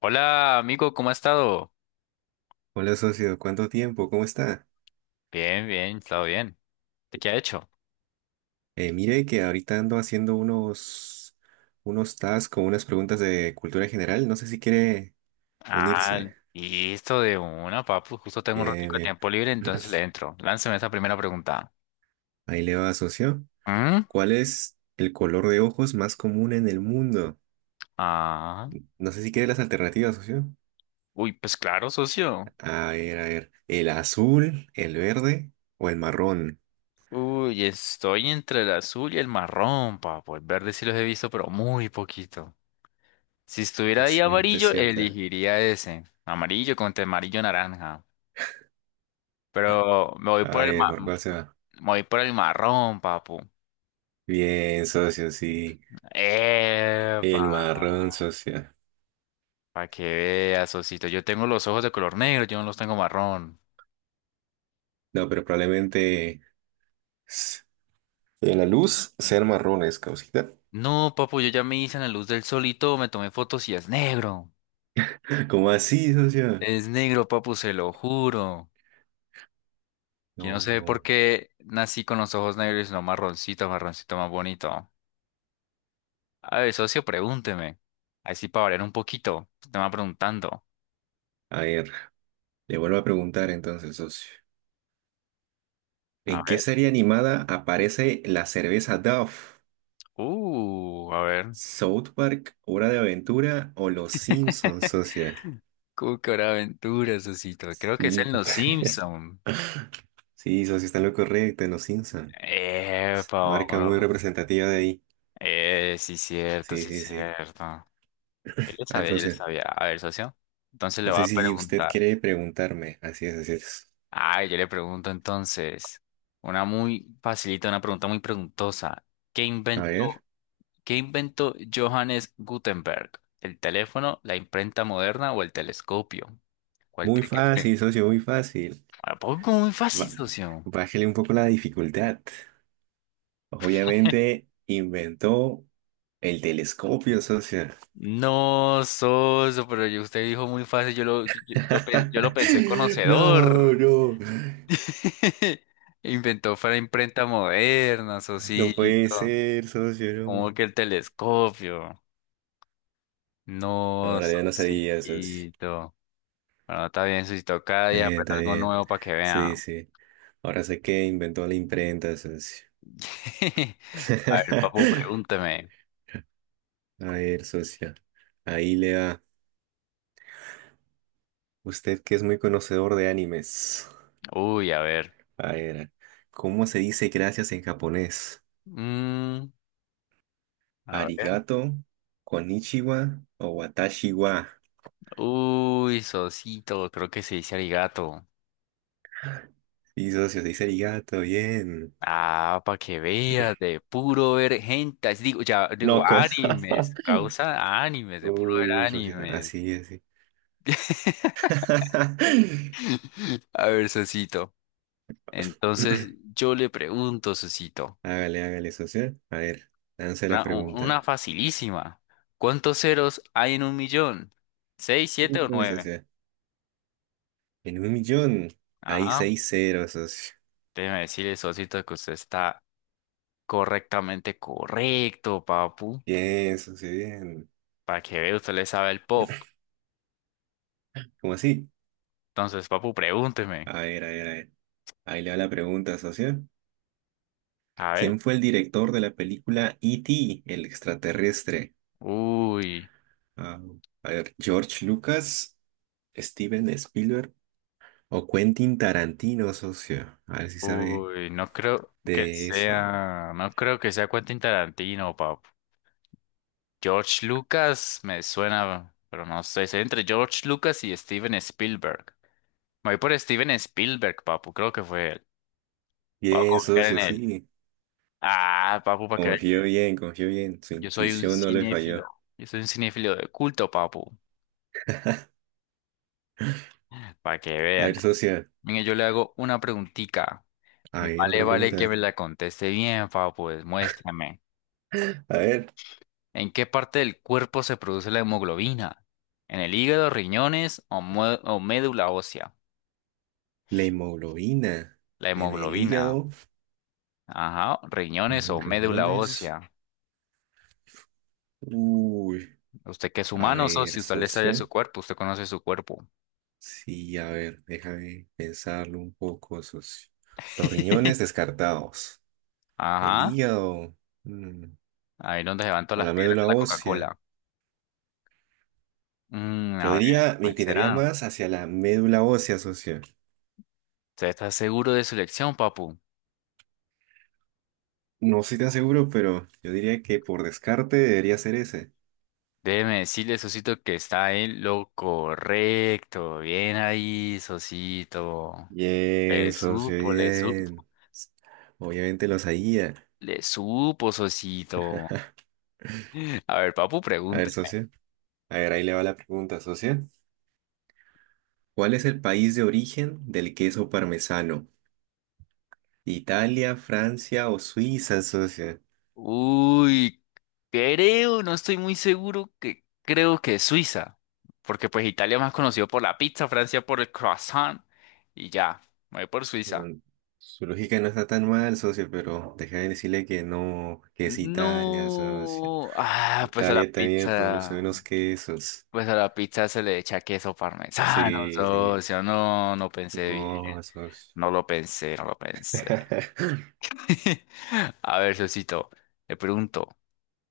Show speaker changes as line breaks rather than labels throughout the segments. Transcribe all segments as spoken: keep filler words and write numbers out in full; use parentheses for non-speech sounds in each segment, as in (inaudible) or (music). Hola, amigo, ¿cómo ha estado?
Hola socio, ¿cuánto tiempo? ¿Cómo está?
Bien, bien, he estado bien. ¿De qué ha hecho?
Eh, mire que ahorita ando haciendo unos, unos tasks con unas preguntas de cultura general. No sé si quiere
Ah,
unirse.
listo de una, papu. Justo tengo un
Bien,
ratito de
bien.
tiempo libre, entonces le
(clears throat) (laughs)
entro. Lánceme esa primera pregunta.
Ahí le va, socio.
¿Mm?
¿Cuál es el color de ojos más común en el mundo?
Ah,
No sé si quiere las alternativas, socio.
uy, pues claro, socio.
A ver, a ver. ¿El azul, el verde o el marrón?
Uy, estoy entre el azul y el marrón, papu. El verde sí los he visto, pero muy poquito. Si estuviera
Es
ahí
cierto, es
amarillo,
cierto.
elegiría ese. Amarillo contra amarillo naranja. Pero me voy
A
por el
ver,
ma-
¿por cuál se va?
me voy por el marrón, papu.
Bien, socio, sí.
Epa,
El marrón, socio.
para que veas, Osito. Yo tengo los ojos de color negro, yo no los tengo marrón.
No, pero probablemente. s- En la luz sean marrones, causita.
No, papu, yo ya me hice en la luz del sol y todo, me tomé fotos y es negro.
¿Cómo así, socio?
Es negro, papu, se lo juro. Yo no
No,
sé
no.
por qué nací con los ojos negros y no marroncito, marroncito más bonito. A ver, socio, pregúnteme. Así para variar un poquito. Usted me va preguntando.
A ver, le vuelvo a preguntar entonces, socio.
A
¿En qué
ver.
serie animada aparece la cerveza Dove?
Uh, a ver.
¿South Park, Hora de Aventura o Los Simpsons,
(laughs)
socio?
Cucaraventuras, Osito. Creo que es
Sí,
en
co-
Los Simpson.
(laughs) sí, socio, está en lo correcto, en Los Simpsons.
Epa,
Marca muy
Paolo.
representativa de ahí.
Eh, sí, cierto,
Sí,
sí,
sí, sí.
cierto. Yo le
A ver,
sabía, yo le
socio,
sabía. A ver, socio. Entonces le
no
voy
sé
a
si usted
preguntar.
quiere preguntarme. Así es, así es.
Ah, yo le pregunto entonces. Una muy facilita, una pregunta muy preguntosa. ¿Qué
A ver.
inventó, ¿qué inventó Johannes Gutenberg? ¿El teléfono, la imprenta moderna o el telescopio? ¿Cuál
Muy
cree que fue?
fácil, socio, muy fácil.
Ah, poco muy fácil,
Ba-
socio.
bájele un poco la dificultad.
(laughs)
Obviamente inventó el telescopio, socio.
No, socio, pero yo- usted dijo muy fácil, yo lo, yo, yo pen- yo lo pensé
(laughs) No,
conocedor.
no.
(laughs) Inventó para imprenta moderna,
No puede
Sosito.
ser, socio,
Como
no.
que el telescopio.
No, en
No,
realidad no sabía, socio.
Sosito. Bueno, está bien, Sosito. Cada
Está
día
bien,
aprende
está
algo
bien.
nuevo para que
Sí,
vean.
sí. Ahora sé que inventó la imprenta, socio.
(laughs) A ver, papu,
(laughs)
pregúnteme.
A ver, socio. Ahí le va. Usted que es muy conocedor de animes.
Uy, a ver.
A ver, ¿cómo se dice gracias en japonés?
Mm, a ver.
Arigato, konnichiwa o watashi wa.
Uy, Sosito, creo que se dice arigato.
Y socio, se dice arigato, bien.
Ah, para que veas, de puro ver gentas. Digo, ya, digo,
No, que-
animes.
(laughs)
Causa animes, de puro
Uy,
ver
uy, socio,
animes.
así, así.
(laughs)
(laughs)
A ver, Sosito. Entonces yo le pregunto, Sosito,
Hágale, hágale, socio. A ver, lance la
una, u-
pregunta.
una facilísima. ¿Cuántos ceros hay en un millón? ¿Seis, siete o
Uy,
nueve?
socio. En un millón hay
Ajá.
seis ceros, socio.
Déjeme decirle, Sosito, que usted está correctamente correcto, papu.
Bien, socio, bien.
Para que vea, usted le sabe el pop.
(laughs) ¿Cómo así?
Entonces, papu, pregúnteme.
A ver, a ver, a ver. Ahí le va la pregunta, socio.
A ver.
¿Quién fue el director de la película E T, el extraterrestre?
Uy,
Ah, a ver, George Lucas, Steven Spielberg o Quentin Tarantino, socio. A ver si sabe
uy, no creo que
de eso.
sea, no creo que sea Quentin Tarantino, papu. George Lucas me suena, pero no sé. Estoy entre George Lucas y Steven Spielberg. Me voy por Steven Spielberg, papu. Creo que fue él. Vamos a
Bien,
confiar en
socio,
él.
sí.
Ah, papu, para que vea.
Confío bien, confío bien. Su
Yo soy un
intuición no le
cinéfilo.
falló.
Yo soy un cinéfilo de culto, papu. Para que
A
vean.
ver, socio.
Mire, yo le hago una preguntica.
A
Y
ver,
vale,
otra
vale que
pregunta.
me la conteste bien, papu. Pues, muéstrame.
A ver,
¿En qué parte del cuerpo se produce la hemoglobina? ¿En el hígado, riñones o, mue- o médula ósea?
la hemoglobina
La
en el
hemoglobina.
hígado,
Ajá,
en
riñones o
los
médula Riñones.
riñones.
Ósea.
Uy,
Usted que es
a
humano,
ver,
socio, usted le sale
socio.
su cuerpo, usted conoce su cuerpo.
Sí, a ver, déjame pensarlo un poco, socio. Los riñones
(laughs)
descartados. El
Ajá,
hígado, mm,
ahí donde se van todas
o
las
la
piedras de
médula
la
ósea.
Coca-Cola. Mm, a
Yo
ver,
diría, me
pues
inclinaría
será.
más hacia la médula ósea, socio.
¿Usted está seguro de su elección, papu?
No estoy tan seguro, pero yo diría que por descarte debería ser ese.
Déjeme decirle, Sosito, que está en lo correcto. Bien ahí, Sosito.
Bien,
Le
socio,
supo, le supo,
bien. Obviamente lo sabía.
le supo, Sosito. (laughs) A ver, papu,
A ver,
pregunte.
socio. A ver, ahí le va la pregunta, socio. ¿Cuál es el país de origen del queso parmesano? Italia, Francia o Suiza, socio.
Uy, creo, no estoy muy seguro que creo que es Suiza, porque pues Italia es más conocido por la pizza, Francia por el croissant y ya, me voy por Suiza.
Mm, Su lógica no está tan mal, socio, pero déjame decirle que no, que es Italia, socio.
No, ah, pues a la
Italia también produce
pizza,
unos quesos.
pues a la pizza se le echa queso parmesano,
Sí, sí.
socio, no, no pensé bien,
No, socio.
no lo pensé, no lo pensé.
(laughs)
(laughs) A ver, socito, le pregunto,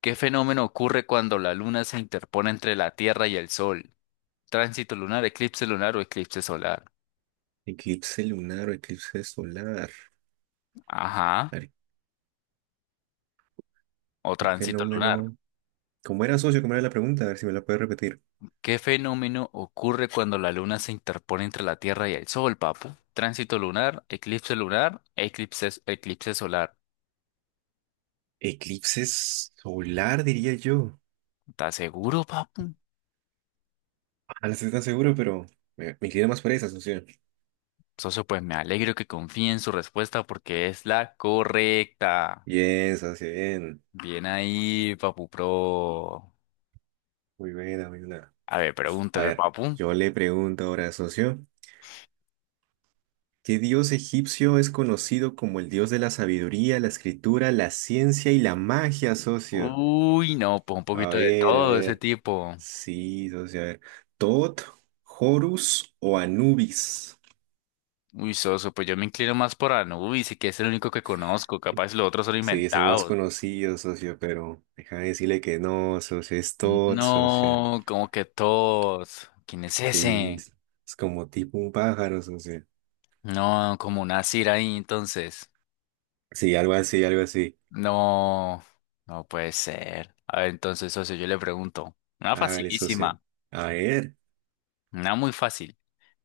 ¿qué fenómeno ocurre cuando la luna se interpone entre la Tierra y el Sol? Tránsito lunar, eclipse lunar o eclipse solar.
Eclipse lunar o eclipse solar.
Ajá.
A ver,
O
qué
tránsito lunar.
fenómeno. ¿Cómo era, socio? ¿Cómo era la pregunta? A ver si me la puede repetir.
¿Qué fenómeno ocurre cuando la luna se interpone entre la Tierra y el Sol, papu? Tránsito lunar, eclipse lunar, eclipse, eclipse solar.
Eclipse solar, diría yo.
¿Estás seguro, papu?
Ah, no estoy tan seguro, pero me, me inclino más por esa, socio.
Socio, pues me alegro que confíe en su respuesta porque es la correcta.
Bien, socio, bien.
Bien ahí, papu pro.
Muy buena, muy buena.
A ver,
A
pregúnteme,
ver,
papu.
yo le pregunto ahora, socio, ¿qué dios egipcio es conocido como el dios de la sabiduría, la escritura, la ciencia y la magia, socio?
Uy, no, pues un
A
poquito de
ver, a
todo ese
ver.
tipo.
Sí, socio, a ver. ¿Tot, Horus o Anubis?
Uy, soso, pues yo me inclino más por Anubis y que es el único que conozco. Capaz los otros son
Sí, es el más
inventados.
conocido, socio, pero déjame decirle que no, socio, es Tot, socio.
No, como que todos. ¿Quién es
Sí,
ese?
es es como tipo un pájaro, socio.
No, como una Cira ahí, entonces.
Sí, algo así, algo así.
No, no puede ser. A ver, entonces, socio, yo le pregunto. Una
Hágale, socio.
facilísima,
A ver.
una muy fácil.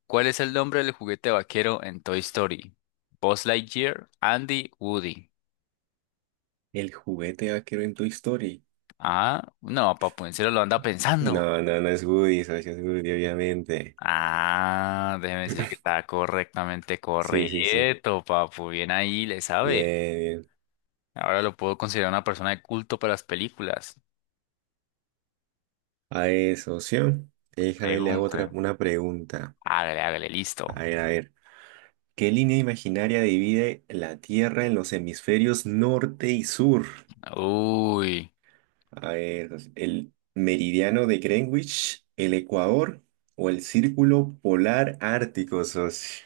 ¿Cuál es el nombre del juguete vaquero en Toy Story? Buzz Lightyear, Andy, Woody.
El juguete vaquero en Toy Story.
Ah, no, papu, en serio lo anda pensando.
No, no, no es Woody, socio, es Woody, obviamente.
Ah, déjeme decirle que está correctamente
Sí, sí, sí.
correcto, papu. Bien ahí, le sabe.
Bien, bien.
Ahora lo puedo considerar una persona de culto para las películas.
A ver, socio, déjame le hago
Pregunte.
otra, una pregunta.
Hágale, hágale,
A
listo.
ver, a ver. ¿Qué línea imaginaria divide la Tierra en los hemisferios norte y sur?
Uy,
A ver, socio, ¿el meridiano de Greenwich, el Ecuador o el círculo polar ártico, socio?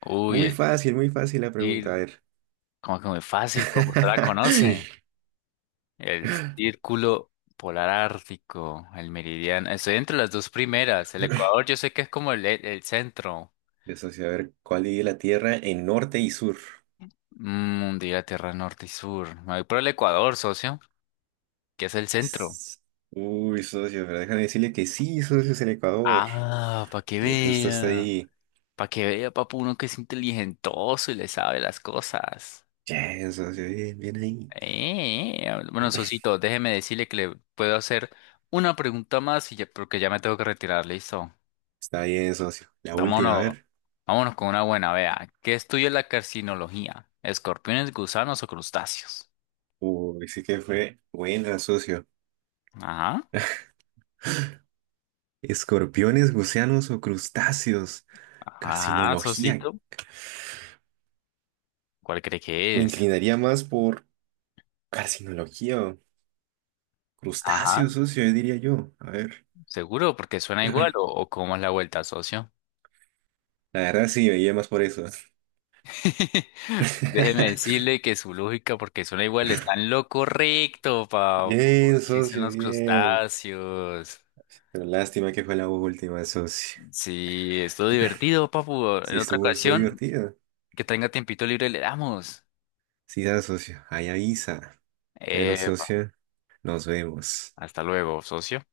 uy,
Muy
el
fácil, muy fácil la pregunta. A
cir-
ver.
como que muy fácil, papu. Usted la conoce. El círculo polar ártico, el meridiano. Estoy entre las dos primeras. El
(laughs)
Ecuador, yo sé que es como el, el centro.
de socio, a ver, ¿cuál divide la Tierra en norte y sur?
Mm, diga Tierra Norte y Sur. Me voy por el Ecuador, socio, que es el centro.
S- Uy, socio, pero déjame decirle que sí, socio, es el Ecuador,
Ah, para que
que justo está
vea.
ahí.
Para que vea, papu, uno que es inteligentoso y le sabe las cosas.
Bien, socio, bien, bien ahí.
Eh, eh, bueno, Sosito, déjeme decirle que le puedo hacer una pregunta más y ya- porque ya me tengo que retirar, listo.
Está bien, socio. La última, a
Vámonos,
ver.
vámonos con una buena, vea. ¿Qué estudia la carcinología? ¿Escorpiones, gusanos o crustáceos?
Uy, sí que fue buena, socio.
Ajá,
¿Escorpiones, gusanos o crustáceos?
ajá,
Carcinología.
Sosito. ¿Cuál cree que
Me
es?
inclinaría más por carcinología o crustáceos,
Ajá,
socio, diría yo. A ver.
seguro, porque suena igual o,
(clears throat)
o cómo es la vuelta, socio.
La verdad sí, me iría más por eso.
(laughs) Pues déjeme
(laughs)
decirle que su lógica, porque suena igual, está en lo correcto, papu.
Bien,
Existen
socio,
los
bien.
crustáceos.
Pero lástima que fue la última, socio.
Sí, es todo divertido, papu.
Sí,
En otra
estuvo, estuvo
ocasión,
divertido.
que tenga tiempito libre, le damos.
Sí, da, socio. Ahí avisa. Bueno,
Epa,
socio, nos vemos.
hasta luego, socio.